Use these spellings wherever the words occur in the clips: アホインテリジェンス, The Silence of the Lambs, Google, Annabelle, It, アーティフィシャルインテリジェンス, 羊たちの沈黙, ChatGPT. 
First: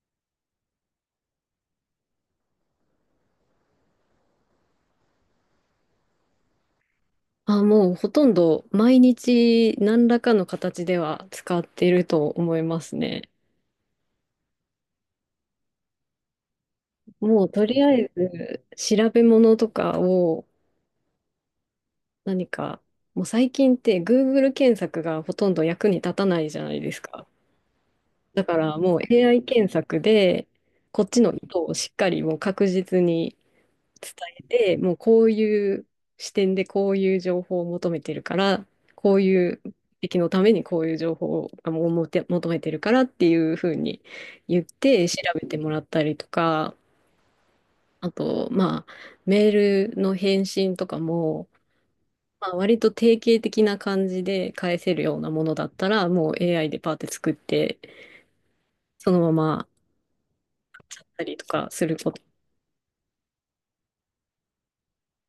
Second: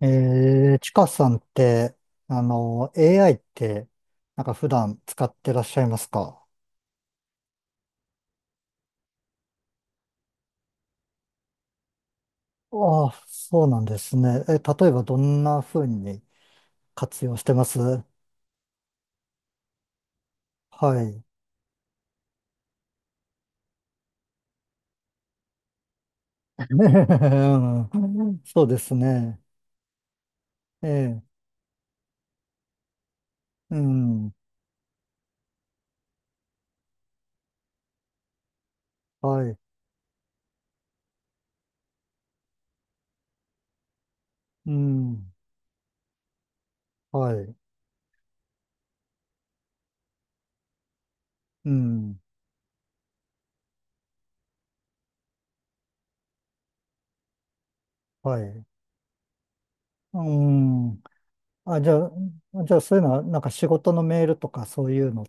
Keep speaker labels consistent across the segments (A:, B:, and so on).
A: ちかさんって、AI って、なんか普段使ってらっしゃいますか？
B: あ、もうほとんど毎日何らかの形では使っていると思います
A: ああ、
B: ね。
A: そうなんですね。例えばどんな風に活用し
B: もう
A: てま
B: と
A: す？
B: りあえず調べ物とかを
A: はい。
B: 何か、もう最近って Google 検索がほとんど役に立たないじゃ ないですか。
A: うん、
B: だか
A: そう
B: ら
A: です
B: もう
A: ね。
B: AI 検索で
A: え
B: こっち
A: え、
B: の意図をしっかりもう確実に
A: う
B: 伝
A: ん、
B: えて、もうこういう視点でこういう情報を求めてるから、こう
A: は
B: い
A: い、
B: う目的のためにこういう情報をあもうもて求めてるからっていうふうに言っ
A: う
B: て調
A: ん、
B: べてもらったりとか、
A: はい、
B: あと、まあ、メールの返信とかも、
A: うん、
B: まあ、割と定型的な感じで返せるようなものだったら、もう AI でパーって作って、
A: はい、
B: そのまま
A: うん。
B: やったりとか
A: あ、
B: す
A: じゃ
B: る
A: あ、
B: こと。
A: そういうのは、なんか仕事のメールとかそういうのっ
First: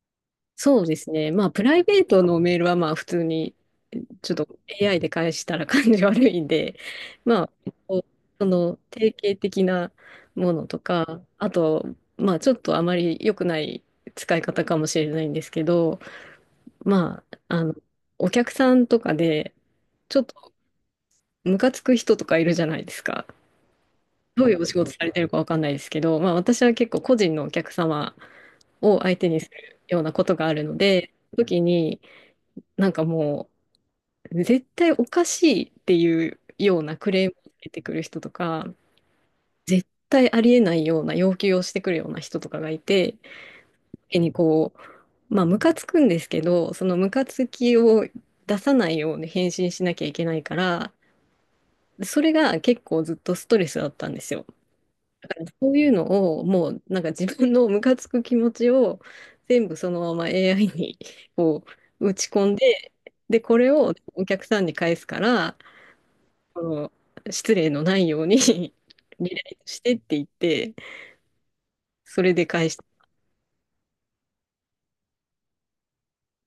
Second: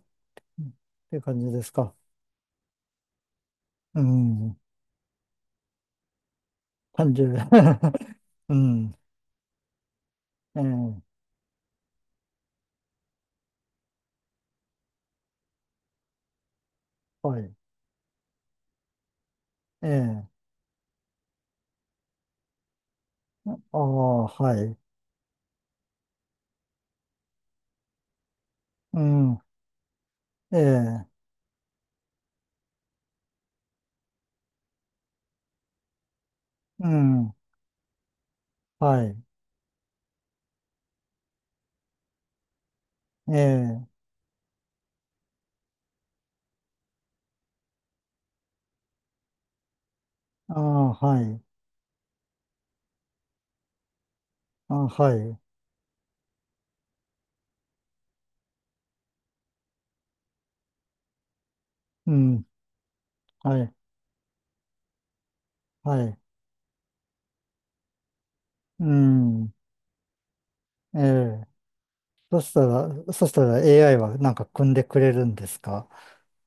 B: そうです
A: ていう
B: ね。
A: 感
B: ま
A: じ
B: あ、
A: で
B: プ
A: す
B: ライ
A: か？
B: ベートのメールはまあ、普通に、
A: う
B: ちょっと
A: ん。
B: AI で返したら感じ悪いんで、
A: 30。
B: まあ、こう そ
A: う
B: の
A: ん。
B: 定型的なも
A: ええ、
B: のとか、あと、まあ、ちょっとあまり良くない使い方かもしれないんですけど、まあ、
A: はい。
B: お客さんとかで、
A: え
B: ちょっ
A: え、
B: とムカつく人とかいるじゃないですか。
A: ああ、
B: どうい
A: は
B: うお仕
A: い。
B: 事されてるかわかんないですけど、まあ、私は結構個人のお客様
A: う
B: を相手
A: ん。
B: にするようなことがあ
A: え
B: るの
A: え、
B: で、時に、なんかもう、絶対おかしいっていうよう
A: う
B: なクレー
A: ん。
B: ムを出てくる人とか、
A: はい。
B: 絶対ありえないような要求をしてくるような人とかがいて、
A: ええ、
B: 手にこう、まあ、ムカつくんですけど、そのムカつきを出さないように返信しなきゃいけないか
A: あ
B: ら、
A: あ、はい。
B: それが結構ずっとストレスだったんですよ。
A: ああ、は
B: だか
A: い。
B: らそういうのを、もうなんか自分のムカつく気持ちを全部そのまま AI にこう
A: う
B: 打ち
A: ん。
B: 込んで、で、
A: は
B: これ
A: い。
B: をお客さんに返すから、
A: はい。
B: の失礼のないように
A: う
B: リラ
A: ん。
B: イトしてって言って、
A: ええ、
B: それ
A: そ
B: で
A: した
B: 返し
A: ら、そしたら AI はなんか組んでくれるんですか？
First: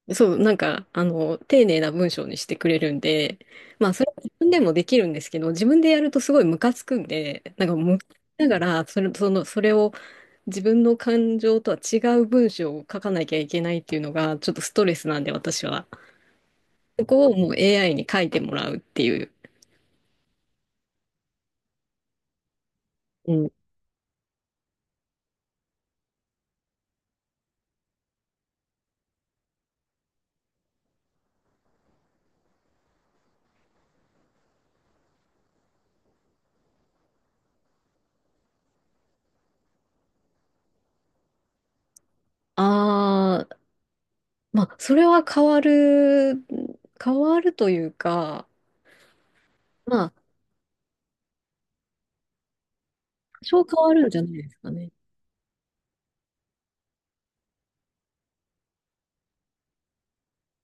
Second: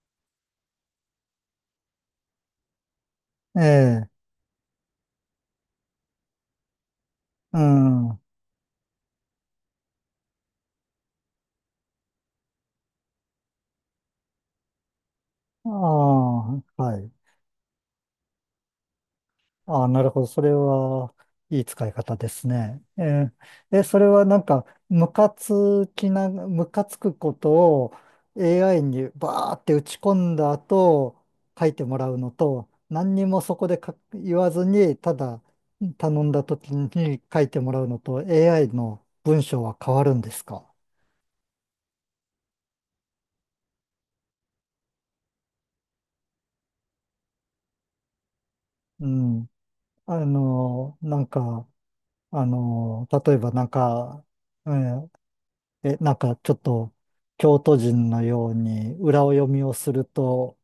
B: て、そう、なんか、丁寧な文章にしてくれるんで、
A: え
B: まあ、そ
A: え、
B: れは自分でもできるんですけど、自分でやるとすごいムカつくんで、
A: う
B: なんか、む
A: ん。あ
B: ながら、それを自分の感情とは違う文章を書かなきゃいけないっていうのが、ちょっとストレスなんで、私は。
A: あ、は
B: そ
A: い。
B: こをもう AI に書いてもらうっていう。
A: ああ、なるほど。それは、いい使い方ですね。
B: うん。
A: それはなんか、ムカつくことを AI にバーって打ち込んだ後、書いてもらうのと、何にもそこで書言わずに、ただ頼んだ時に書いてもらうのと、AI の文章は変わるんですか？
B: ああ、まあ、それは変わるというか、
A: うん。
B: まあ、
A: なんか、例えばな
B: 多少
A: ん
B: 変わるんじゃ
A: か、
B: ないですか
A: う
B: ね。
A: ん、なんかちょっと京都人のように裏を読みをすると、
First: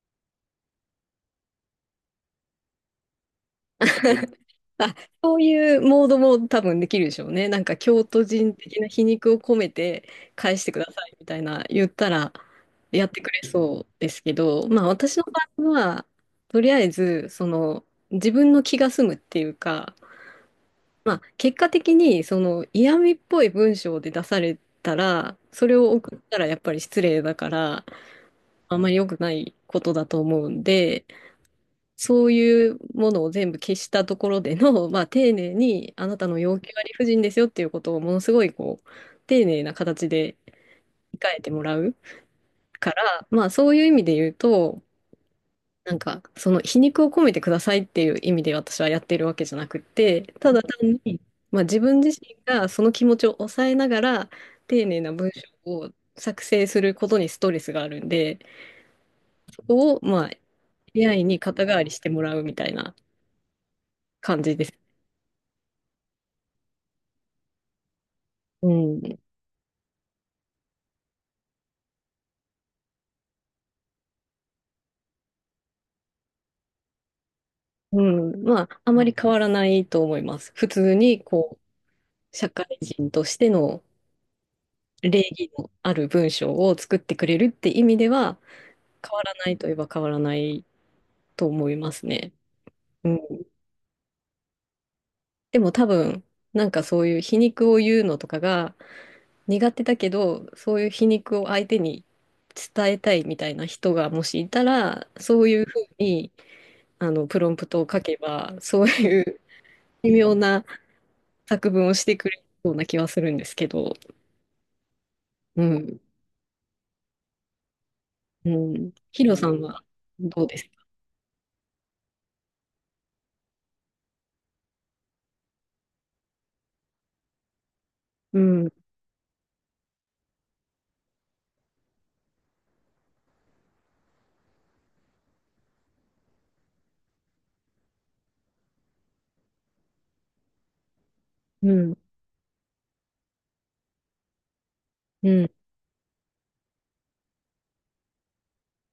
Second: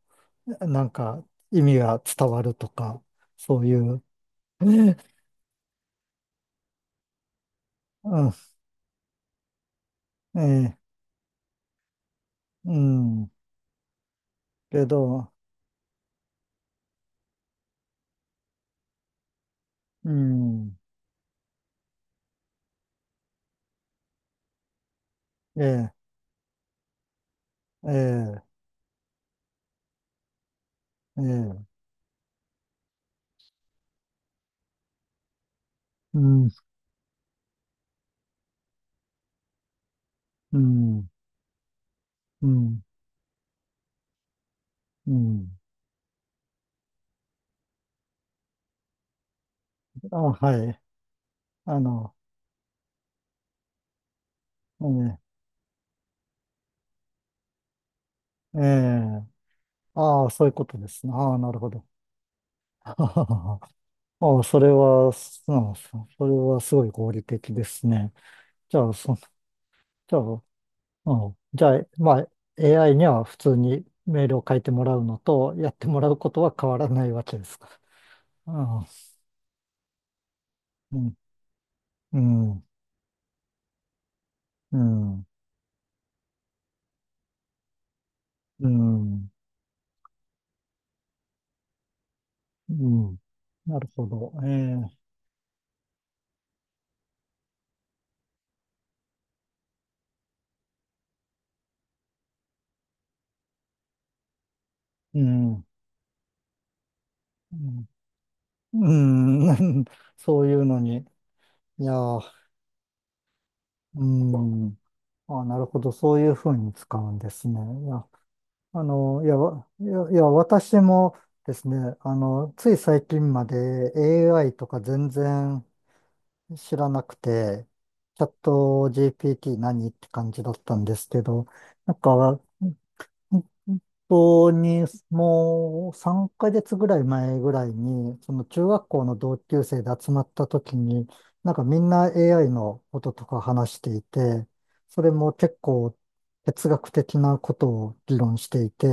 A: なんか意味が伝わるとか、そういう。
B: ま
A: う
B: あ、
A: ん、
B: そういうモードも多分できるでしょうね。なんか京都人的な皮肉を込めて返して
A: え
B: くださいみたいな言ったら
A: え、う
B: やって
A: ん、
B: くれそうですけど、ま
A: け
B: あ私の
A: ど、
B: 場合は、とりあえず、その自分の気が済むっていうか、
A: うん、
B: まあ結果的にその嫌味っぽい文章で出されたら、
A: え
B: それを
A: え、
B: 送ったらやっぱり失礼だから、
A: ええ、
B: あんまり良くないことだと思うんで、
A: ええ、
B: そういうものを全部消したところでの、まあ、丁寧にあな
A: う
B: たの
A: ん、
B: 要求は理不尽ですよっていうことをものすごいこう丁寧な形で
A: うん、
B: 控えてもらう
A: うん、
B: から、まあ、そういう意味で言うと
A: うん。
B: なんかその皮肉を込めてくださいっていう意味で私はやってるわけじゃなくっ
A: あ、
B: てただ
A: はい。
B: 単に、まあ、自
A: あ
B: 分
A: の、
B: 自身がその気持ちを抑えながら丁寧な
A: え
B: 文章を作成することにストレスがあるんで、
A: え、ええ、
B: そこを
A: あ
B: ま
A: あ、
B: あ
A: そういうことですね。
B: AI
A: ああ、
B: に
A: なる
B: 肩
A: ほ
B: 代わ
A: ど。
B: りしてもらうみたい な
A: ああ、
B: 感じ
A: そ
B: で
A: れ
B: す。
A: は、うん、それはすごい合理的ですね。
B: う
A: じゃあ、じ
B: ん
A: ゃあ、うん。じゃあ、まあ、AI には普通にメールを書いてもらうのと、やってもらうことは変わらないわけですか。
B: うん、
A: う
B: まあ、あまり変わらないと思います。普通
A: ん。
B: に、こう、
A: う
B: 社
A: ん。
B: 会人としての
A: う
B: 礼
A: ん。
B: 儀のある文章を作ってくれるって意味では、
A: うん。う
B: 変わ
A: ん。
B: らないといえば変わらないと思いますね。うん。
A: なるほど。ええ。
B: でも多分、なんかそういう皮肉を言うのとかが苦手だけど、そういう皮肉を相手に伝えたいみたいな人がもしいたら、
A: う
B: そう
A: ん。
B: い
A: う
B: うふうに、プロンプト
A: ん。
B: を書けば、そう
A: う
B: いう
A: ん。
B: 微 妙
A: そういう
B: な
A: のに。
B: 作
A: い
B: 文
A: や
B: をしてく
A: ー、
B: れそうな気はするんですけど、
A: うん。あ、な
B: う
A: るほど。
B: ん、
A: そういうふうに使うんですね。いや、
B: うん。ヒ
A: い
B: ロ
A: や、
B: さんは
A: いや、
B: どうです
A: 私
B: か？
A: もですね、つい最近まで AI とか全然、知らなくて、チャッ
B: うん、
A: ト GPT 何って感じだったんですけど、なんか、本当にもう3ヶ月ぐらい前ぐらいに、その中学校の同級生で集まった時に、なんか
B: う
A: みん
B: ん、
A: な AI のこととか話していて、それ
B: う
A: も
B: ん。
A: 結構哲学的なことを議論していて、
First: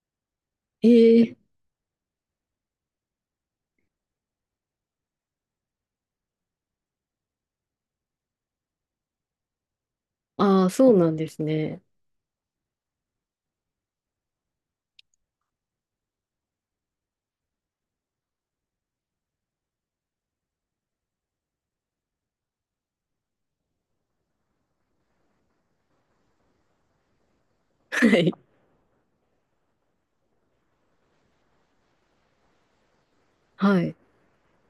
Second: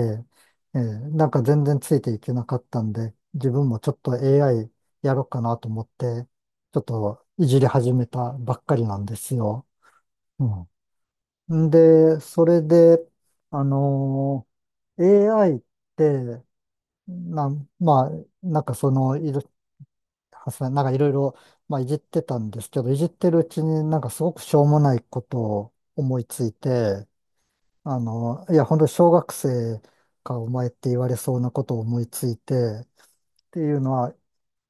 B: え
A: なん
B: ー、
A: か全然ついていけなかったんで、自分もちょっと AI やろうかなと思って、ちょっといじり始めたばっかりなんですよ。う
B: あ
A: ん
B: あ、そうなんです
A: ん
B: ね。
A: で、それで、あのー AI って、まあ、なんかその、いる、はさなんかいろいろ、まあ、いじってたんですけど、いじってるうちになんかすごくしょうもないことを思いついて、
B: はい、
A: いや、本当、小学生かお前って言われそうなことを思いついて、ってい
B: は
A: うの
B: い、
A: は、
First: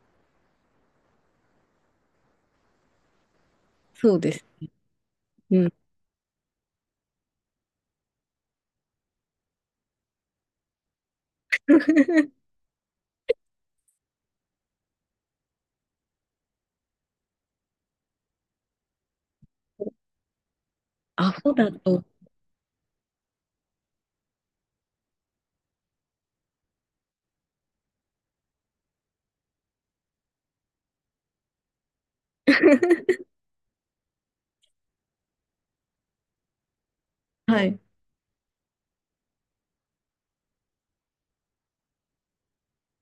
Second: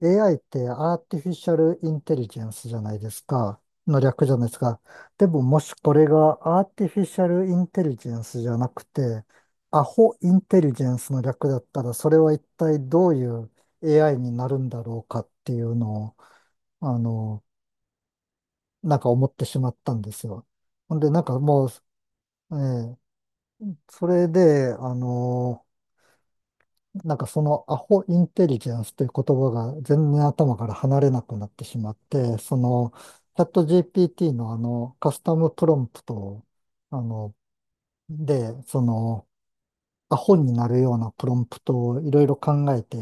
A: AI ってアーティフィシャルインテリジェンスじゃないですか。の
B: そう
A: 略じ
B: で
A: ゃ
B: す。
A: ないですか。でも
B: う
A: も
B: ん。
A: しこれがアーティフィシャルインテリジェンスじゃなくて、アホインテリジェンスの略だったら、それは一 体どういう AI になるんだろうかっていうのを、あの、なんか思ってしまったんですよ。ほんで、なん
B: ア
A: か
B: ホ
A: もう、
B: だと、
A: ええ、それで、なんかそのアホインテリジェンスという言葉が全然頭から離れなくなってしまって、そのチャット GPT のあのカスタムプロンプトを、あの、
B: はい。
A: で、そのアホになるようなプロンプトをいろいろ考えて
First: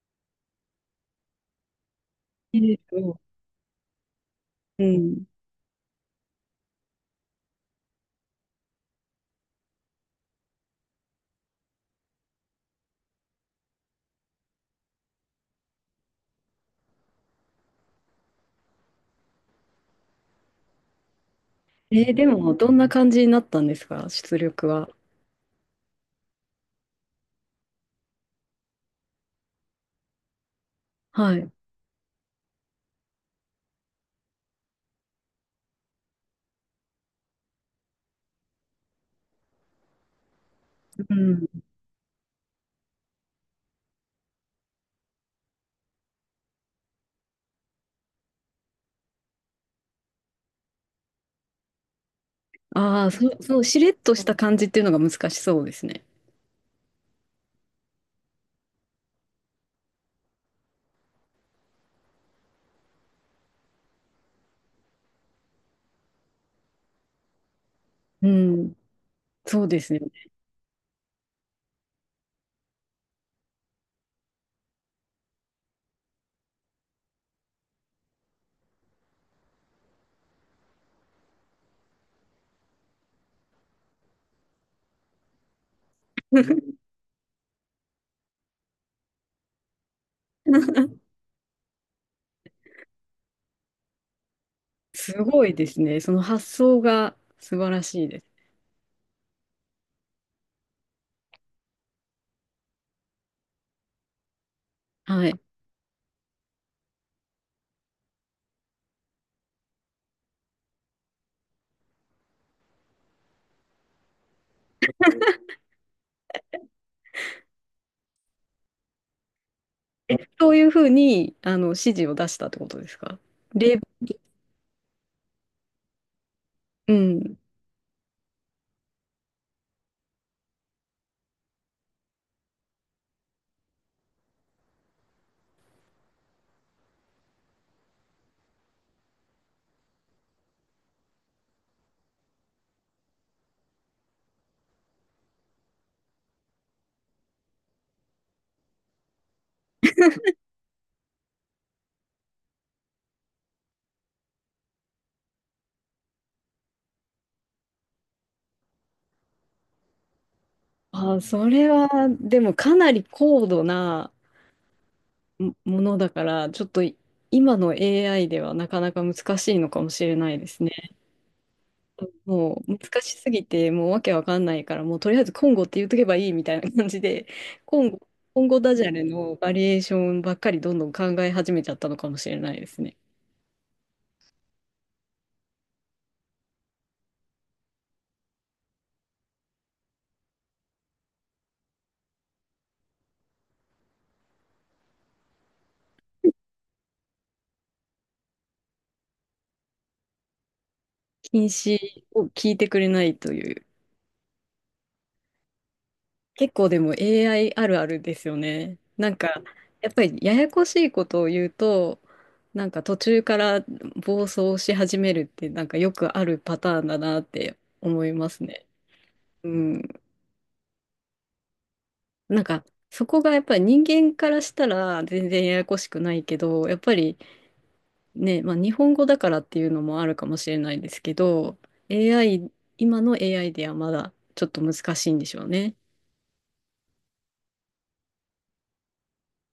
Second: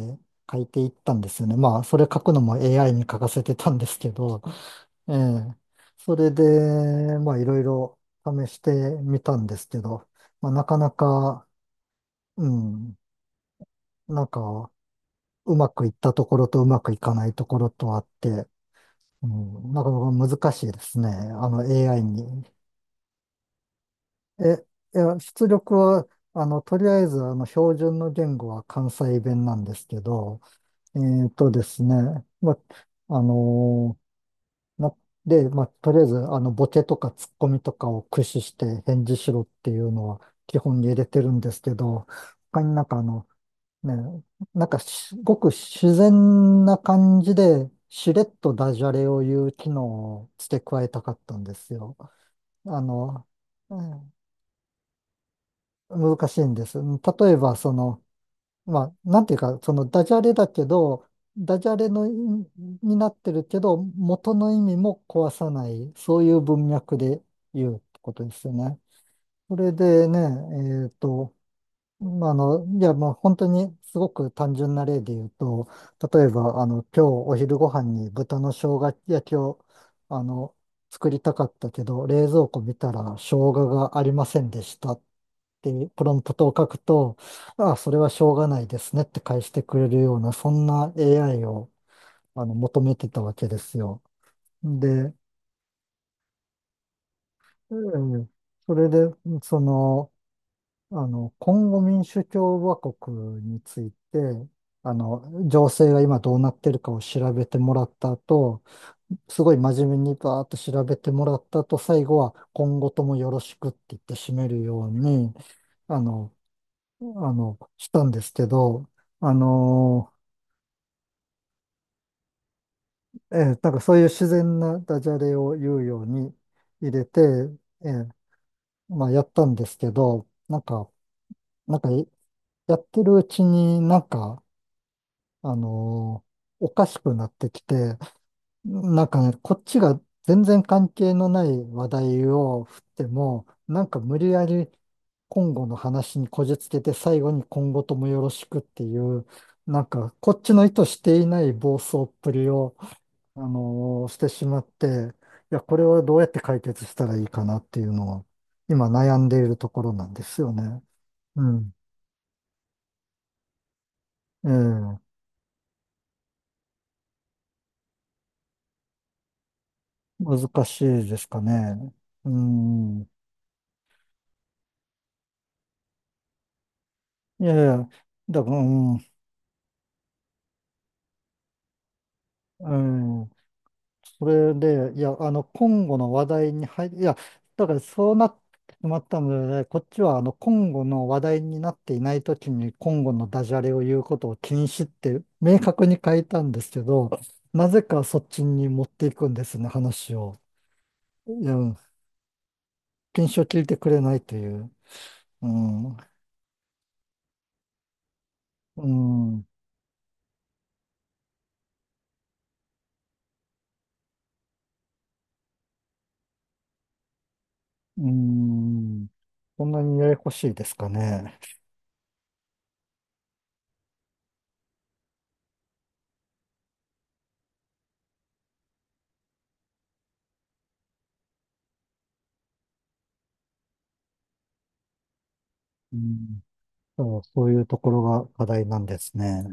A: 書いていったんですよね。まあ、それ書くのも
B: えー
A: AI に書
B: と、
A: かせてたんですけど、
B: う
A: え
B: ん。
A: え、それで、まあいろいろ試してみたんですけど、まあなかなか、うん、なんか、うまくいったところとうまくいかないところとあって、うん、なかなか難しいですね。あの AI
B: で
A: に。
B: も、どんな感じになったんですか、出
A: え、
B: 力は？
A: いや、出力は、とりあえず、標準の言語は関西弁なんですけど、
B: はい。
A: ですね、ま、あのな、で、ま、とりあえず、ボケとかツッコミとかを駆使して返事しろっていうのは基本に入れ
B: う
A: てるん
B: ん。
A: ですけど、他になんかね、なんかすごく自然な感じで、しれっとダジャレを言う機能を付け加えたかったんですよ。あ
B: ああ、
A: の、
B: そう、そう、し
A: う
B: れっ
A: ん、
B: とした感じっていうのが難しそうですね。
A: 難しいんです。例えば、その、まあ、なんていうか、そのダジャレだけど、ダジャレの意味になってるけど、元の意味も壊さない、そういう文脈で言うってこと
B: う
A: ですよ
B: ん。
A: ね。そ
B: そう
A: れ
B: ですよね。
A: でね、えっと、まあいや、もう本当にすごく単純な例で言うと、例えば、今日お昼ご飯に豚の生姜焼きを、あの、作りたかったけど、冷蔵庫見たら生姜がありませんでしたっていうプロンプトを書くと、ああ、それはしょうがないですねって返してくれるような、そんな AI を、求めてたわけですよ。で、
B: すごいですね。その発想が素晴らしい
A: う
B: です。
A: ん、それで、その、今後民主共和国について、あの、
B: はい。
A: 情勢が今どうなってるかを調べてもらった後、すごい真面目にバーっと調べてもらった後、最後は今後ともよろしくって言って締めるように、あの、したんですけど、あの、
B: え、そういうふうに、指示を出したってことですか？
A: なん
B: 例、
A: かそういう自然なダジャレを言うように入
B: う
A: れて、
B: ん。
A: えーまあやったんですけど、なんかやってるうちになんか、あのおかしくなってきて、なんかね、こっちが全然関係のない話題を振っても、なんか無理やり今後の話にこじつけて最後に今後ともよろしくっていう、なんかこっちの意図していない暴走っぷりを、してしまって、いや、これをどうやって解決したらいいかなっていうのを今悩んでいるところなんですよね。
B: あ、
A: う
B: それ
A: ん。
B: は、でもかなり高度な
A: ええ、
B: ものだから、ちょっと今の AI ではなかなか難しいのかもしれないです
A: 難しい
B: ね。
A: ですかね。う
B: もう難
A: ん。
B: しすぎて、もうわけわかんないから、もうとりあえずコンゴって言っとけばいいみたいな感じで、
A: いやい
B: コ
A: や、
B: ンゴ、コ
A: だ
B: ン
A: から、
B: ゴ
A: う
B: ダジャレ
A: ん、
B: のバリエーションばっかりどんどん考え始めちゃったのかもしれないで
A: う
B: すね。
A: ん。それで、いや、今後の話題に入り、いや、だからそうなってしまったので、こっちは、今後の話題になっていないときに、今後のダジャレを言うことを禁止って、明確に書いたんですけど、なぜかそっちに持っていくんですね、話を。い
B: 禁
A: や、
B: 止を聞いてくれない
A: 禁
B: と
A: 止を
B: い
A: 聞
B: う。
A: いてくれないという。うん、
B: 結構でも AI あるあるですよね。
A: う
B: なんか、
A: ん、
B: やっぱりややこしいことを言うと、なんか途中から暴走し始めるってなんかよくあるパターンだなって
A: う
B: 思いますね。
A: ん。
B: う
A: こんなに
B: ん。
A: ややこしいですかね。
B: なんか、そこがやっぱり人間からしたら全然ややこしくないけど、やっぱりね、まあ日本語だからっていうのもあるかもしれないですけど、AI、今の AI ではまだちょっと難しいんでしょうね。
A: うん。そう、そういうところが課題なんですね。